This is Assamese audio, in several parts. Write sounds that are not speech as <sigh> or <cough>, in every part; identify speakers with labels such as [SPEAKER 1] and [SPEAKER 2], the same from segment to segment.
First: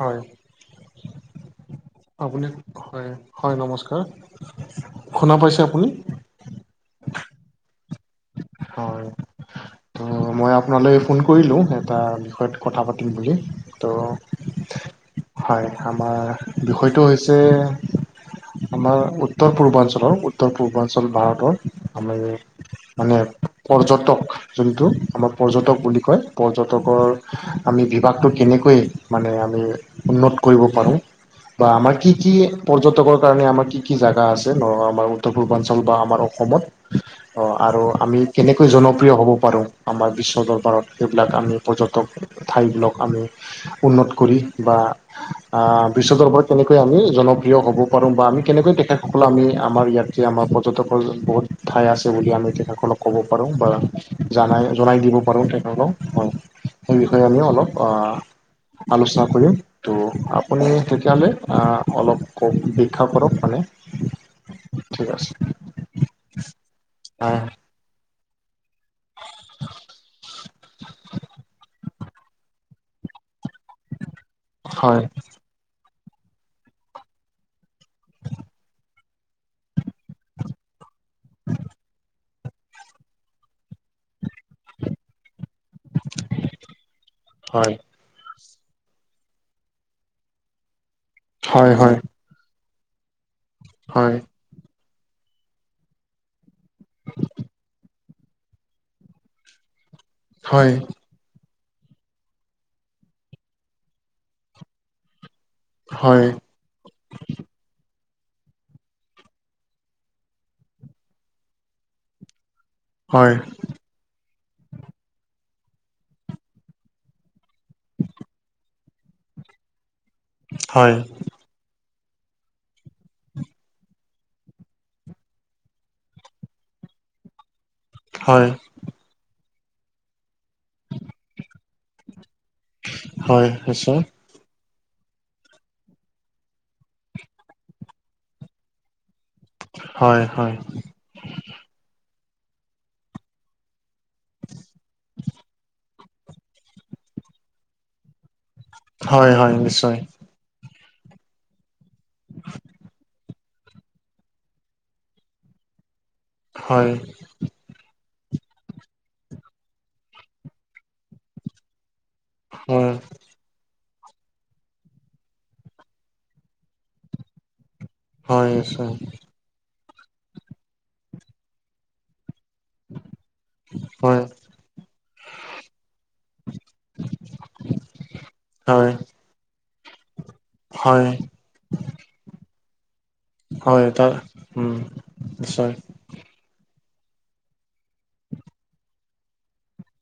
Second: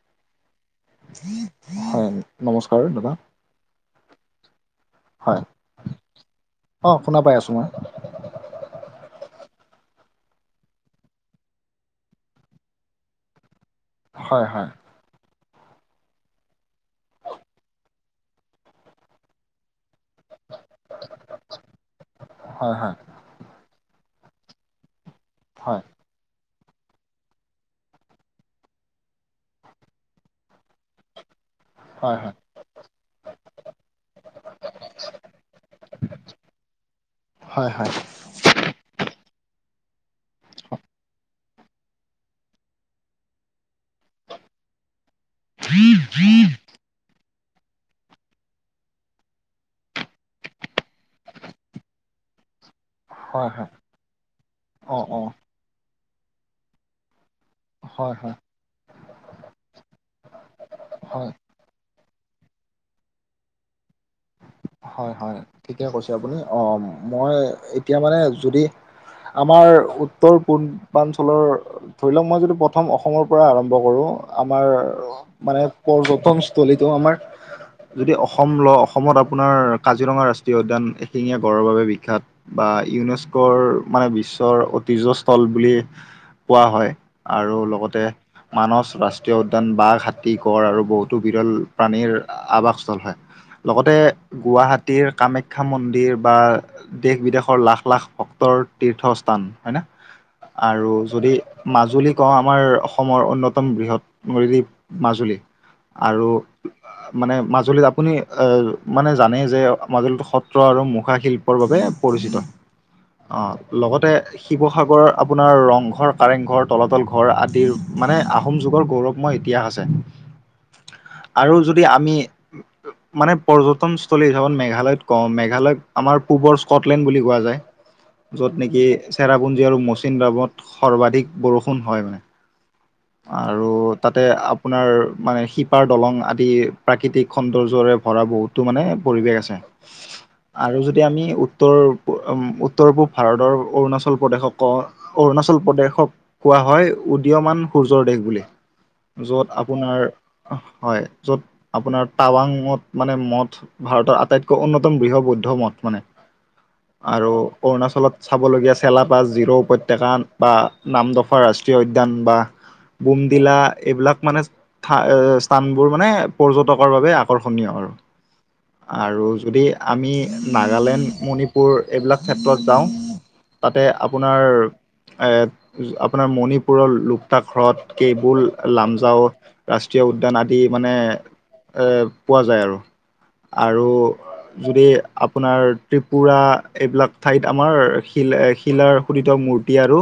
[SPEAKER 1] হয় আপুনি
[SPEAKER 2] নমস্কাৰ
[SPEAKER 1] হয়
[SPEAKER 2] দাদা।
[SPEAKER 1] হয়, নমস্কাৰ। শুনা পাইছে আপুনি?
[SPEAKER 2] অঁ, শুনা পাই আছোঁ মই।
[SPEAKER 1] অঁ' অঁ' মই আপোনালৈ ফোন কৰিলো, এটা বিষয়ত কথা পাতিম বুলি। ত'
[SPEAKER 2] হয় হয়
[SPEAKER 1] হয়, আমাৰ বিষয়টো হৈছে, আমাৰ উত- উত্তৰ পূৰ্বাঞ্চলৰ উত্তৰ পূৰ্বাঞ্চল ভাৰতৰ আমি
[SPEAKER 2] হয় হয়
[SPEAKER 1] মানে- পৰ্যটক যোনটো আমাৰ পৰ্যটক
[SPEAKER 2] হয়
[SPEAKER 1] বুলি কয়, - পৰ্যটকৰ আমি বিভাগটো কেনেকৈ মানে আমি উন্নত কৰিব পাৰোঁ। বা আমাৰ কি
[SPEAKER 2] হয় হয়
[SPEAKER 1] কি পৰ্যটকৰ কাৰণে আমাৰ কি কি জোগা আছে? আমাৰ উত্তৰ পূৰ্বাঞ্চল বা আমাৰ অসমত। অ
[SPEAKER 2] হয়
[SPEAKER 1] আৰু
[SPEAKER 2] হয়
[SPEAKER 1] আমি- কেনেকৈ জনপ্ৰিয় হ'ব পাৰোঁ? আমাৰ বিশ্ব দৰবাৰত, সেইবিলাক আমি পৰ্যটক- ঠাই বিলাক আমি উন্নত কৰি বা আহ বিশ্ব দৰবাৰত কেনেকৈ- কৈ আমি জনপ্ৰিয় হ'ব পাৰোঁ বা আমি কেনেকৈ তেখেতসকলক আমি আমাৰ ইয়াত যে আমাৰ পৰ্যটকৰ বহুত- ঠাই আছে বুলি আমি তেখেতসকলক- ক'ব পাৰোঁ
[SPEAKER 2] হয় হয়
[SPEAKER 1] বা জানাই
[SPEAKER 2] অ
[SPEAKER 1] জনাই দিব
[SPEAKER 2] অ
[SPEAKER 1] পাৰোঁ তেখেতসকলক হয়, সেই বিষয়ে আমি অলপ-
[SPEAKER 2] হয় হয়
[SPEAKER 1] অঁ আলোচনা কৰিম ত' আপুনি
[SPEAKER 2] হয়
[SPEAKER 1] তেতিয়াহ'লে অলপ- ক অপেক্ষা কৰক মানে। ঠিক
[SPEAKER 2] হয় হয়, ঠিকেই কৈছে আপুনি। অঁ' মই
[SPEAKER 1] আছে
[SPEAKER 2] এতিয়া মানে যদি- আমাৰ উত্তৰ পূৰ্বাঞ্চলৰ ধৰি লওক মই যদি- প্ৰথম অসমৰ পৰাই আৰম্ভ কৰোঁ আমাৰ-
[SPEAKER 1] হয়
[SPEAKER 2] মানে পৰ্যটনস্থলীতো আমাৰ যদি অসম ল অসমত আপ- আপোনাৰ কাজিৰঙা ৰাষ্ট্ৰীয় উদ্যান এশিঙীয়া গড়ৰ বাবে বিখ্যাত। বা ইউনেস্কোৰ বা মানে বিশ্বৰ ঐতিহ্য- <unintelligible> বুলি কোৱা হয়। আৰু
[SPEAKER 1] হয় হয়
[SPEAKER 2] লগতে, মানস ৰাষ্ট্ৰীয় উদ্যান, বাঘ, হাতী, গঁড় আৰু বহুতো বিৰল
[SPEAKER 1] হয় হয়
[SPEAKER 2] প্ৰাণীৰ আৱাস স্থল হয়। লগতে,
[SPEAKER 1] হয়
[SPEAKER 2] গুৱাহাটীৰ কামাখ্যা মন্দিৰ বা দেশ-বিদেশৰ লাখ-লাখ ভক্তৰ তীৰ্থস্থান। হয় না?
[SPEAKER 1] হয়
[SPEAKER 2] আৰু যদি মাজুলী কওঁ! আমাৰ অসমৰ অন্যতম, বৃহৎ নদী দ্বীপ মাজুলী।
[SPEAKER 1] হয়
[SPEAKER 2] আৰু মানে, মাজুলীত আপুনি, এ, মানে, জানেই যে, মাজুলীতো সত্ৰ আৰু মুখা শিল্পৰ বাবে পৰিচিত।
[SPEAKER 1] হয়
[SPEAKER 2] লগতে শিৱসাগৰ, আপোনাৰ ৰংঘৰ, কাৰেংঘৰ, তলাতল ঘৰ আদিৰ মানে, আহোম যুগৰ গৌৰৱ। অসমৰ ইতিহাস আছে।
[SPEAKER 1] হয়!
[SPEAKER 2] আৰু যদি, আমি মানে, পৰ্যটনস্থলী <unintelligible> মেঘালয়ত কওঁ, মেঘালয়ক আমাৰ পূৱৰ স্কটলেণ্ড বুলি কোৱা যায়।
[SPEAKER 1] হয়
[SPEAKER 2] য'ত নেকি, চেৰাপুঞ্জী আৰু মৌচিনৰামত সৰ্বাধিক বৰষুণ হয়, মানে।
[SPEAKER 1] হয় হয়
[SPEAKER 2] আৰু
[SPEAKER 1] নিশ্চয়
[SPEAKER 2] তাতে, আপোনাৰ মানে, শিপাৰ দলং আদি, প্ৰাকৃতিক সৌন্দৰ্যৰে ভৰা বহুতো মানে, পৰিৱেশ আছে।
[SPEAKER 1] হয়, হয়!
[SPEAKER 2] এতিয়া আমি, উত্তৰ, উত্তৰ-পূব ভাৰতৰ অৰুণাচল অৰুণাচল প্ৰদেশক কওঁ। অৰুণাচল প্ৰদেশক কোৱা হয়, উদীয়মান সূৰ্যৰ দেশ বুলি।
[SPEAKER 1] হয়
[SPEAKER 2] য'ত
[SPEAKER 1] হয় নিশ্চয়
[SPEAKER 2] আপোনাৰ, হয়! য'ত, আপোনাৰ টাৱাঙত মঠ, মানে ভাৰতৰ আটাইতকৈ অন্যতম বৃহৎ বৌদ্ধ মঠ মানে।
[SPEAKER 1] হয়
[SPEAKER 2] আৰু অৰুণাচলত চাবলগীয়া, চেলাাপা জিৰ' উপত্যকা বা নামদফা ৰাষ্ট্ৰীয় উদ্যান বা
[SPEAKER 1] হয়
[SPEAKER 2] <unintelligible> তিলা, এইবিলাক মানে, স্থানবোৰ মানে, পৰ্যটকৰ বাবে আকৰ্ষণীয় আৰু।
[SPEAKER 1] হয় নিশ্চয়
[SPEAKER 2] আৰু যদি, আমি নাগালেণ্ড, মণিপুৰ এইবিলাক ক্ষেত্ৰত যাওঁ, তাতে
[SPEAKER 1] হয়
[SPEAKER 2] আপোনাৰ এ, আপোনাৰ মণিপুৰৰ, লোকটাক হ্ৰদ, কেইবুল,
[SPEAKER 1] হয়
[SPEAKER 2] লামজাও। ৰাষ্ট্ৰীয় উদ্যান আদি মানে,
[SPEAKER 1] হয়
[SPEAKER 2] এ, পোৱা যায় আৰু।
[SPEAKER 1] হয়
[SPEAKER 2] আৰু
[SPEAKER 1] তাৰ উম
[SPEAKER 2] যদি, আপোনাৰ
[SPEAKER 1] নিশ্চয়
[SPEAKER 2] ত্ৰিপুৰা, এইবিলাক ঠাইত আমাৰ, শিল শিলাৰ খোদিত মূৰ্তি আৰু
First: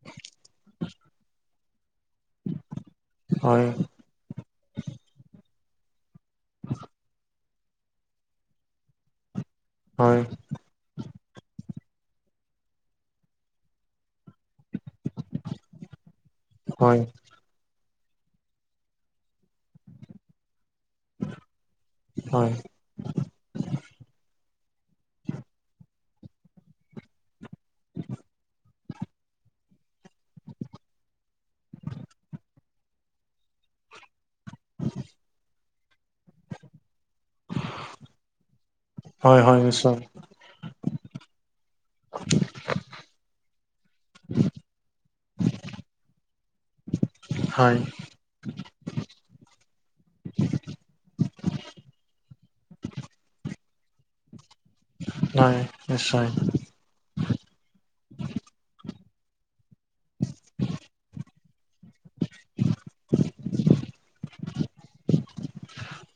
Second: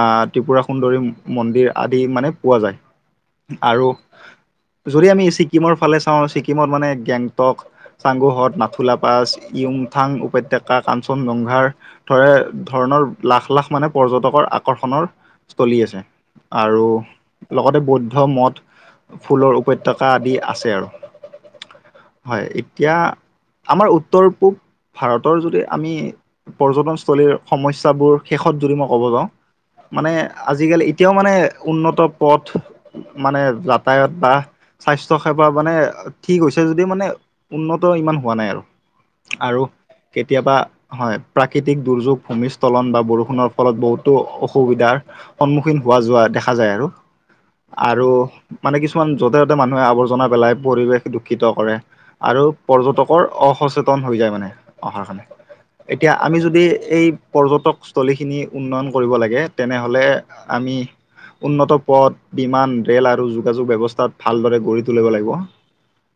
[SPEAKER 2] আঁ ত্ৰিপুৰা সুন্দৰী মন্দিৰ আদি মানে, পোৱা যায়।
[SPEAKER 1] হয়
[SPEAKER 2] আৰু যদি, আমি ছিক্কিমৰ ফালে চাওঁ! ছিকিমত মানে, <unintelligible> চাংগোহত নাথু লা পাছ ইয়োং থাং
[SPEAKER 1] হয়
[SPEAKER 2] উপত্যকা। কা কাঞ্চন জংঘাৰ ধৰে ধৰণৰ, লাখ-লাখ মানে, পৰ্যটকৰ আকৰ্ষণৰ চলি আছে। আৰু
[SPEAKER 1] হয়
[SPEAKER 2] লগতে, বৌদ্ধ মঠ, ফুলৰ উপত্যকা আদি আছে আৰু। হয়! এ এতিয়া, আমাৰ উত্তৰ-পূব ভাৰতৰ যদি, আমি পৰ্যটনস্থলীৰ সমস্যাবোৰ, শেষত যদি মই ক'ব যাওঁ! মানে, আজিকালি, এতিয়াও মানে, উন্নত পথ মানে, যাতায়ত বা স্বাস্থ্য সেৱা মানে, ঠিক হৈছে যদিও মানে, উন্নত ইমান হোৱা নাই আৰু।
[SPEAKER 1] হয়, হয়,
[SPEAKER 2] আৰু
[SPEAKER 1] নিশ্চয়!
[SPEAKER 2] কেতিয়াবা হয়! প্ৰাকৃতিক দুৰ্যোগ, ভূমিস্খলন বা বৰষুণৰ ফলত বহুতো অসুবিধাৰ সন্মুখীন হোৱা-যোৱা দেখা যায় আৰু।
[SPEAKER 1] হয়
[SPEAKER 2] আৰু মানে কিছুমান যতে ত'তে মানুহে আৱৰ্জনা পেলাই পৰিৱেশ দুখ শিক্ষিত কৰে আৰু পৰ্যটকৰ অসচেতন হৈ যায় মানে অহাৰ কাৰণে।
[SPEAKER 1] হয়
[SPEAKER 2] এতিয়া
[SPEAKER 1] নিশ্চয়
[SPEAKER 2] আমি যদি এই পৰ্যটকস্থলীখিনি উন্নয়ন কৰিব লাগে তেনেহ'লে আমি। উন্নত পথ, বিমান, ৰে'ল আৰু যোগাযোগ ব্যৱস্থাত ভালদৰে গঢ়ি তুলিব লাগিব।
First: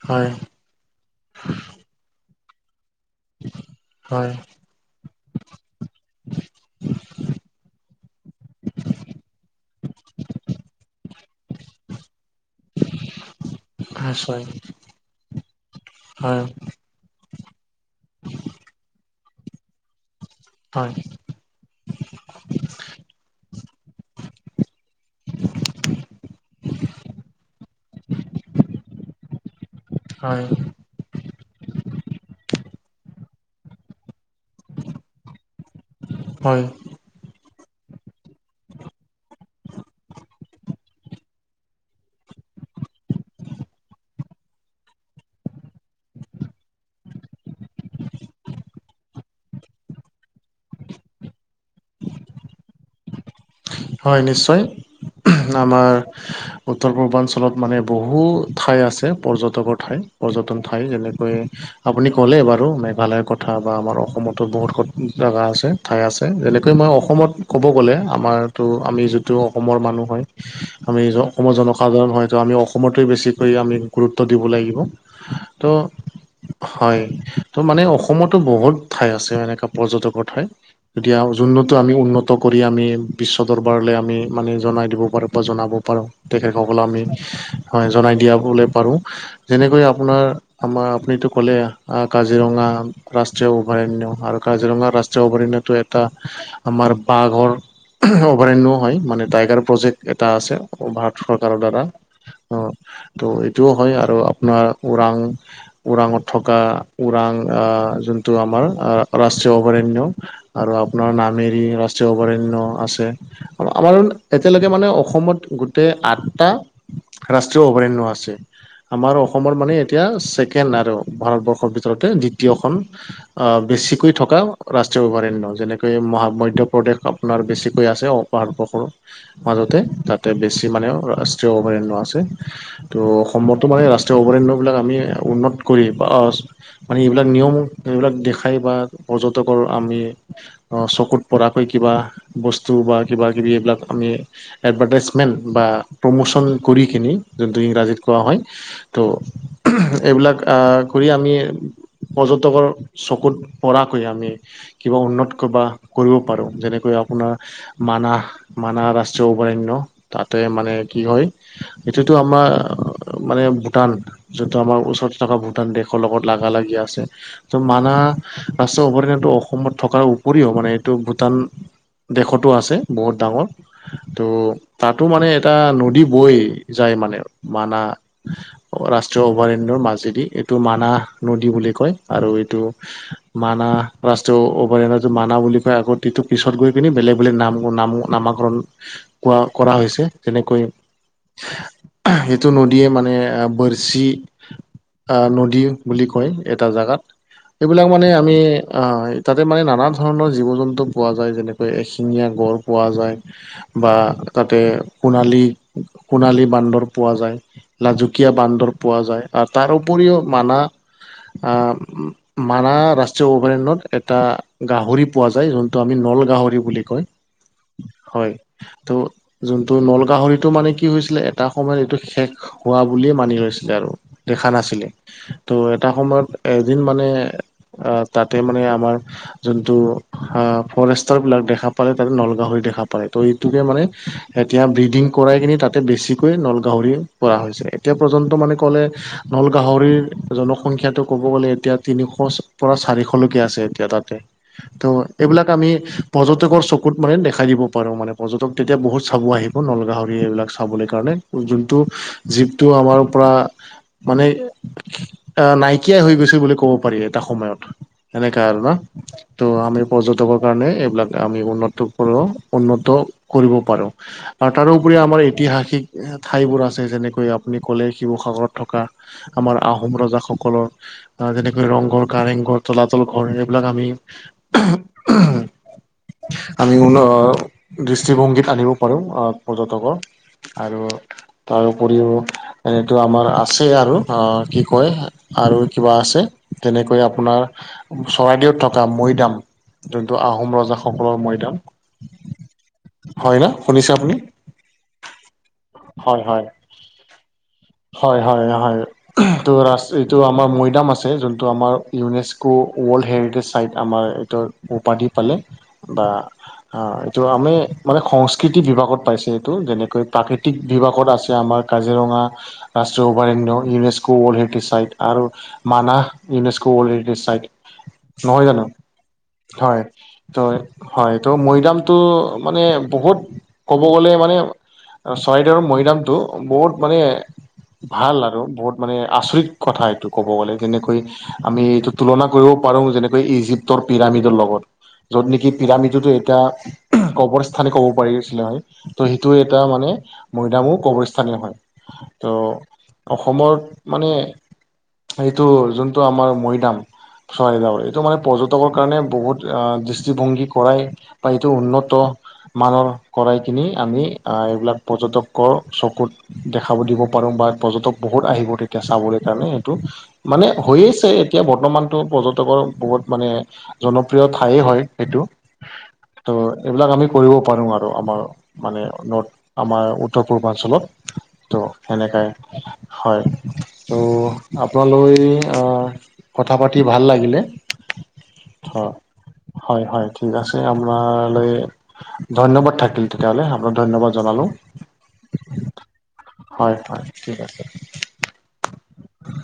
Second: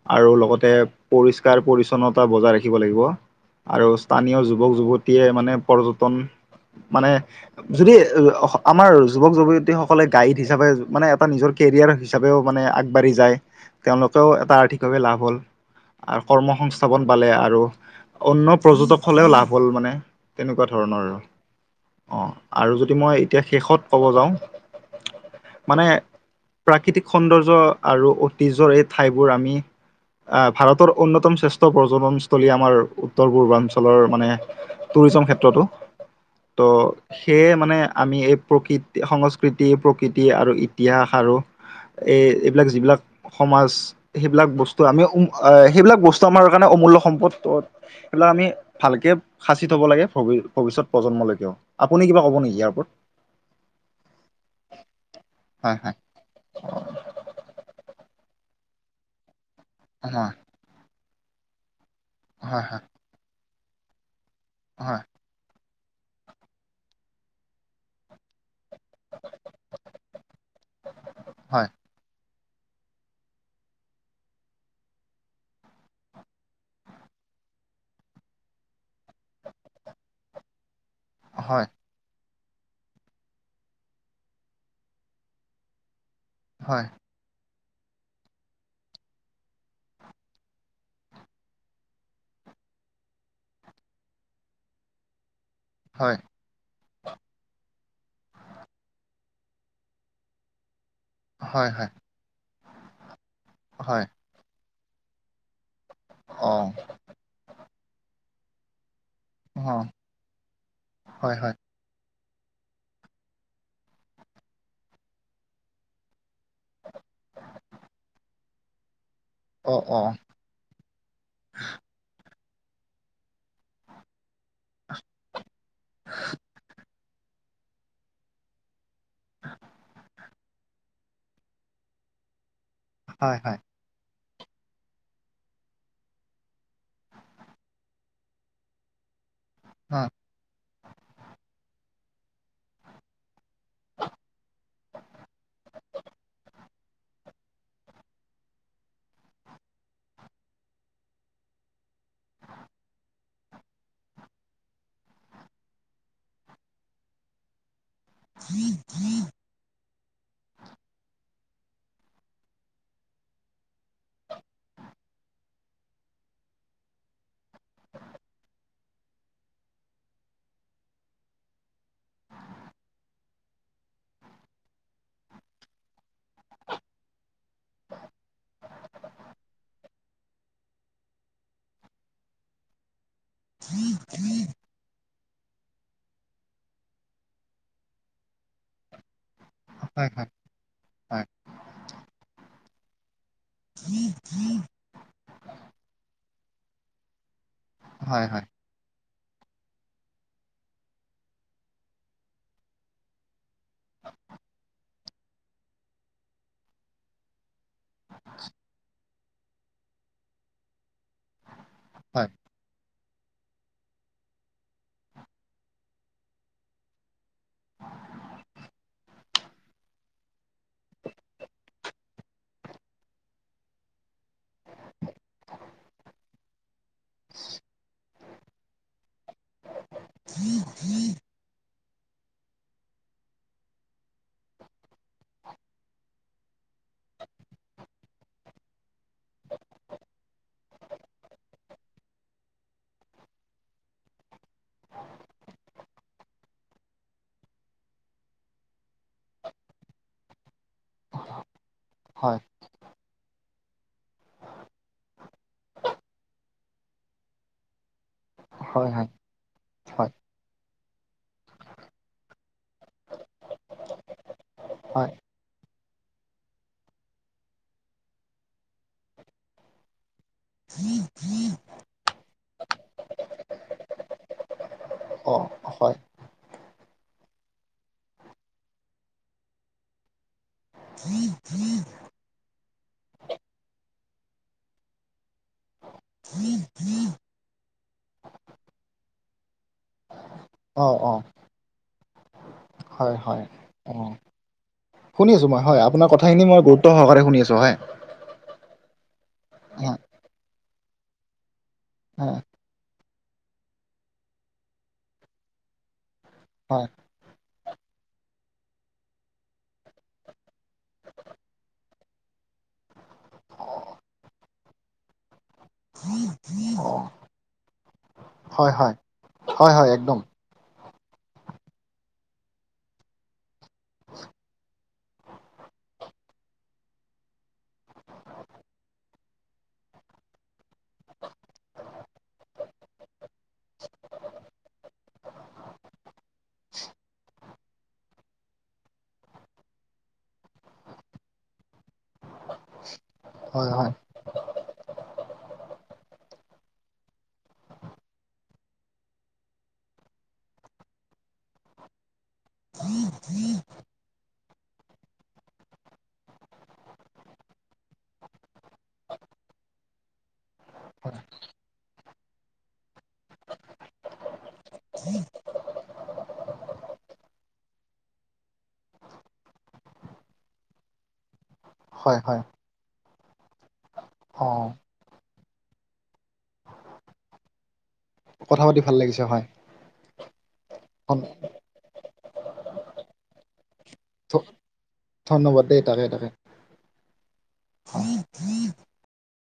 [SPEAKER 1] হয়
[SPEAKER 2] আৰু লগতে পৰিষ্কাৰ পৰিচ্ছন্নতা বজাই ৰাখিব লাগিব। আৰু
[SPEAKER 1] হয়
[SPEAKER 2] স্থানীয় যুৱক - যুৱতীয়ে মানে পৰ্যটন মানে যদি আমাৰ যুৱক - যুৱতীসকলে গাইড হিচাপে মানে এটা নিজৰ কেৰিয়াৰ হিচাপেও মানে আগবাঢ়ি যায় তেওঁলোকেও
[SPEAKER 1] নিশ্চয়
[SPEAKER 2] এটা আৰ্থিক লাভ হল আৰু
[SPEAKER 1] হয়
[SPEAKER 2] কৰ্মসংস্থাপন। স্থাপন পালে আৰু অন্য পৰ্যটক হ'লেও লাভ হ'ল মানে তেনেকুৱা
[SPEAKER 1] হয়
[SPEAKER 2] ধৰণৰ আৰু। অঁ আৰু যদি মই এতিয়া শেষত ক'ব যাওঁ মানে প্ৰাকৃতিক সৌন্দৰ্য আৰু ঐতিহ্যৰ এই ঠাইবোৰ আমি
[SPEAKER 1] হয়
[SPEAKER 2] ভাৰতৰ অন্যতম শ্ৰেষ্ঠ পৰ্যটনস্থলী আমাৰ উত্তৰ পূৰ্বাঞ্চলৰ মানে টুৰিজম ক্ষেত্ৰতো
[SPEAKER 1] হয়
[SPEAKER 2] ত' সেয়ে মানে আমি এই প্ৰকৃতি সংস্কৃতি প্ৰকৃতি আৰু ইতিহাস আৰু এই এইবিলাক যিবিলাক সমাজ সেইবিলাক বস্তু ত' আমি উম সেইবিলাক বস্তু আমাৰ কাৰণে অমূল্য় সম্পদ সেইবিলাক আমি ভালকে। সাঁচি থ'ব লাগে ভবি ভৱিষ্যতপ্ৰজন্মলৈকেও, আপুনি কিবা ক'ব নেকি ইয়াৰ ওপৰত?
[SPEAKER 1] হয় নিশ্চয়,
[SPEAKER 2] হয়
[SPEAKER 1] আমাৰ
[SPEAKER 2] হয়
[SPEAKER 1] উত্তৰ পূৰ্বাঞ্চল অলপ মানে বহু ঠাই আছে পৰ্যটকৰ ঠাই
[SPEAKER 2] হয়
[SPEAKER 1] পৰ্যটক এনেকৈ আপুনি ক'লে
[SPEAKER 2] হয়
[SPEAKER 1] বাৰু মেঘালয়ৰ কথা বা আমাৰ অসমতো
[SPEAKER 2] হয়
[SPEAKER 1] বহুত জেগা আছে, ঠাই আছে যেনেকৈ মই অসমত ক'ব গ'লে আমাৰ ত' আমি যিটো অসমৰ মানুহ হয় আমি অসমৰ
[SPEAKER 2] হয়
[SPEAKER 1] জনসাধাৰণৰ সাধাৰণ হয়তো আমি অসমতে বেছিকৈ আমি গুৰুত্ব দিব লাগিব, ত' হয় ত' মানে অসমতো বহুত ঠাই আছে এনেকুৱা পৰ্যটকৰ ঠাই। এতিয়া উজনি টো আমি উন্নত কৰি আমি বিশ্ব দৰবাৰলৈ আমি মানে জনাই দিব পাৰোঁ বা জনাব পাৰোঁ তেখেতসকলক
[SPEAKER 2] হয়
[SPEAKER 1] আমি হয় জনাই দিয়াবলে পাৰো, যেনেকৈ আপোনাৰ আমাৰ আপনিতো ক'লে কাজিৰঙা ৰাষ্ট্ৰীয় অভয়াৰণ্য আৰু কাজিৰঙা ৰাষ্ট্ৰীয় অভয়াৰণ্যটো এক এটা,
[SPEAKER 2] হয়
[SPEAKER 1] আমাৰ বাঘৰ অভয়াৰণ্যও হয়, মানে টাইগাৰ প্ৰজেক্ট এটা আছে, ভাৰত চৰকাৰৰ
[SPEAKER 2] হয়
[SPEAKER 1] দ্বাৰা।
[SPEAKER 2] হয়
[SPEAKER 1] অ' ত' এইটোও হয় আৰু আপোনাৰ ওৰাং ওৰাঙত
[SPEAKER 2] অ
[SPEAKER 1] থকা ওৰাং আহ যোনটো আমাৰ ৰাষ্ট্ৰীয়
[SPEAKER 2] অ
[SPEAKER 1] অভয়াৰণ্য আৰু আপোনাৰ
[SPEAKER 2] হয় হয়
[SPEAKER 1] নামেৰি ৰাষ্ট্ৰীয় ৰাষ্ট্ৰীয় অভয়াৰণ্য আছে, আমাৰ এতিয়ালৈকে মানে অসমত গোটেই আঠটা ৰাষ্ট্ৰীয় অভয়াৰণ্য আছে, আমাৰ অসমৰ মানে
[SPEAKER 2] অ অ
[SPEAKER 1] এতিয়া ছেকেণ্ড আৰু। ভাৰতবৰ্ষৰ ভিতৰতে দ্বিতীয়খন। আহ বেছিকৈ থকা ৰাষ্ট্ৰীয় অভয়াৰণ্য যেনেকৈ মহা মধ্যপ্ৰদেশ আপোনাৰ বেছিক হৈ আছে অ পাহাৰ পখুৰ মাজতে যাতে বেছি মানে <unintelligible> ৰাষ্টীয় অভয়াৰণ্য আছে ত'
[SPEAKER 2] হয় হয়
[SPEAKER 1] অসমতো মানে ৰাষ অভয়াৰণ্যবিলাক আমি উন্নত কৰি বা মানে এইবিলাক নিয়ম এইবিলাক দেখাই বা পৰ্যটকৰ আমি
[SPEAKER 2] হয়
[SPEAKER 1] চকুত পৰাকৈ কিবা বস্তু বা কিবাকিবি, এইবিলাক আমি এডভাৰ্টাইজমেণ্ট বা প্ৰমোচন কৰি কিনি যোনটো ইংৰাজীত কোৱা হয়। ত' এইবিলাক আহ কৰি আমি পৰ্যটকৰ চকুত পৰাকৈ আমি কিবা উন্নত কৰবা কৰিব পাৰো যেনেকৈ আপোনাৰ মানাহ মানাহ ৰাষ্ট্ৰীয় অভয়াৰণ্য তাতে মানে কি হয় এইটো আমাৰ মানে ভূটান যোনটো আমাৰ ওচৰতে থকা ভূটান দেশৰ লগত লগালাগি আছে ত মানাহ ৰাষ্ট্ৰ অভয়াৰণ্যটো অসমত থকাৰ উপৰিও মানে এইটো ভূটান দেশতো আছে বহুত ডাঙৰ ত' তাতো মানে এটা নদী বৈ যায় মানে মানাহ ৰাষ্ট্ৰীয় অভয়াৰণ্যৰ মাজেদি এইটো মানাহ নদী বুলি কয় আৰু এইটো মানাহ ৰাষ্ট্ৰীয় অভয়াৰণ্যটো মানাহ বুলি কয় আগতেটো পিছত গৈ পেনি বেলেগ বেলেগ নাম নামাকৰন। কোৱা কৰা হৈছে
[SPEAKER 2] হয় হয়
[SPEAKER 1] যেনেকৈ এইটো নদীয়ে মানে বৰছি আহ নদী বুলি কয় এটা জাগাত এইবিলাক মানে
[SPEAKER 2] হয় হয় হয়
[SPEAKER 1] আমি
[SPEAKER 2] হয়
[SPEAKER 1] আহ তাতে মানে নানা ধৰণৰ জীৱ জন্তু পোৱা যায় যেনে। এশিঙীয়া গড় পোৱা যায়। বা তাতে সোণালী সোণালী বান্দৰ পোৱা যায়। লাজুকীয়া বান্দৰ পোৱা যায় আৰু তাৰ উপৰিও মানাহ আহ মানাহ জ অভয়াৰণ্যত এটা গাহৰি পোৱা যায় যোনটো আমি নলগাহৰি বুলি কয় হয় ত' যোনটো নল গাহৰিটো মানে কি হৈছিলে এটা সময়ত এইটো শেষ হোৱা বুলিয়ে মানি লৈছিলে আৰু দেখা নাছিলে ত' এটা সময়ত এদিন মানে আহ তাতে মানে আমাৰ যোনটো হা ফৰেষ্ট বিলাক দেখা পালে তাৰ পিছত নলগাহৰি দেখা পালে ত' এইটোকে মানে এতিয়া ব্ৰিডিং কৰাই কিনে তাতে বেছিকৈ নলগাহৰি কৰা হৈছে এতিয়া পৰ্যন্ত মানে ক'লে নলগাহৰিৰ জনসংখ্যাটো ক'ব গ'লে এতিয়া তিনিশ পৰা চাৰিশলৈকে আছে এতিয়া তাতে ত' এইবিলাক আমি পৰ্যটকৰ চকুত মানে দেখাই দিব পাৰোঁ মানে পৰ্যটক তেতিয়া বহুত চাব আহিব নলগাহৰি এইবিলাক চাবলৈ কাৰণে। যোনটো
[SPEAKER 2] হয়
[SPEAKER 1] জীবটো আমাৰ পৰা মানে আহ নাইকিয়াই হৈ গৈছে বুলি ক'ব পাৰি এটা সময়ত সেনেকা আৰু না
[SPEAKER 2] হয় হয় হয়
[SPEAKER 1] ত' আমি পৰ্যটকৰ কাৰণে এইবিলাক আমি উন্নত কৰ উন্নত কৰিব পাৰোঁ। আৰু তাৰোপৰি
[SPEAKER 2] হয়
[SPEAKER 1] আমাৰ ঐতিহাসিক ঠাইবোৰ আছে যেনেকৈ আপুনি ক'লে শিৱসাগৰত থকা আমাৰ আহোম ৰজাসকলৰ আহ যেনেকৈ ৰংঘৰ কাৰেংঘৰ তলাতল ঘৰ এইবিলাক আমি
[SPEAKER 2] <inaudible> অহ
[SPEAKER 1] আমিবোৰে দৃষ্টিভংগীত আনিব পাৰো আহ পৰ্যটকৰ আৰু তাৰ উপৰিও এইটো আমাৰ আছে আৰু অ কি কয় আৰু কিবা আছে তেনেকৈ আপোনাৰ চৰাইদেউত থকা মৈদাম যোনটো আহোম ৰজা
[SPEAKER 2] অ অ
[SPEAKER 1] সকলৰ মৈদাম হয় না শুনিছে
[SPEAKER 2] অ
[SPEAKER 1] আপুনি
[SPEAKER 2] শুনি আছো মই হয় আপোনাৰ কথাখিন মই গুৰুত্ব সহকাৰে শুনি আছো হয়
[SPEAKER 1] হয় হয় হয়। এহ ত ৰা এইটো আমাৰ মৈদাম আছে যোনটো আমাৰ
[SPEAKER 2] হয়
[SPEAKER 1] ইউনেস্কো ৱৰ্ল্ড হেৰিটেজ চাইট আমাৰ ধৰ উপাধি পালে বা অ
[SPEAKER 2] হয়
[SPEAKER 1] এইটো আমি মানে সংস্কৃতি বিভাগত পাইছে এইটো যেনেকৈ প্ৰাকৃতিক বিভাগত আছে আমাৰ কাজিৰঙা ৰাষ্ট্ৰীয় অভয়াৰণ্য ইউনেচকো' ৱৰ্ল্ড হেৰিটেজ ছাইট আৰু মানাহ, ইউনেছক' ৱৰ্ল্ডহেৰিটেজ চাইড। নহয় জানো?
[SPEAKER 2] হয় হয় হয়
[SPEAKER 1] হয়, তই হয়, ত' মৈদামটো মানে বহুত ক'ব গ'লে মানে চৰাইদউৰ মৈদামটো বহুত মানে ভাল আৰু বহুত মানে আচৰিত কথা এইটো ক'ব গ'লে কেনেকৈ আমি এইটো তুলনা কৰিব পাৰো যেনেকৈ ইজিপ্তৰ পিৰামিডৰ লগত। য'ত নেকি পিৰামিডোতো এতিয়া কবৰ স্থানে ক'ব পাৰি আছিলে হয়। ত' সেইটো এটা মানে মৈদামো কবৰস্থানে হয়। অ', অসমত
[SPEAKER 2] হয় হয়
[SPEAKER 1] মানে এইটো যোনটো আমাৰ মৈদাম চৰাইদাৱ, এইটো মানে পৰ্যটকৰ কাৰণে বহুত আ, দৃষ্টিভংগী কৰাই বা এইটো উন্নত <unintelligible> কৰাই কিনি আমি আ, এইবিলাক পৰ্যটকৰ চকুত দেখাব দিব পাৰম বা পৰ্যটক বহুত আহিব তেতিয়া চাবলৈ কাৰণে সেইটো মানে হৈছে এতিয়া বৰ্তমানতো পৰ্যটকৰ বহুত মানে জনপ্ৰিয় ঠাই হয়, এইটো, ত' এইবিলাক আমি কৰিব পাৰো আৰু আমাৰ মানে নৰ্থ আমাৰ উত্তৰ পূৰ্বাঞ্চলত ত'
[SPEAKER 2] হয়
[SPEAKER 1] সেনেকাই
[SPEAKER 2] হয়
[SPEAKER 1] হয় ত'
[SPEAKER 2] অ
[SPEAKER 1] আপোনালৈ আ, কথা পাতি ভাল লাগিলে।
[SPEAKER 2] কথাপাতি
[SPEAKER 1] হয়
[SPEAKER 2] ভাল লাগিছে হয়।
[SPEAKER 1] হয় - হয়, ঠিক আছে,
[SPEAKER 2] ধন-
[SPEAKER 1] আপোনালৈ ধন্যবাদ থাকিল তেতিয়াহ'লে আপোনাক ধন্যবাদ জনালো
[SPEAKER 2] ধন্যবাদ দেই, তাকেই তাকেই।
[SPEAKER 1] হয় - হয়, ঠিক আছে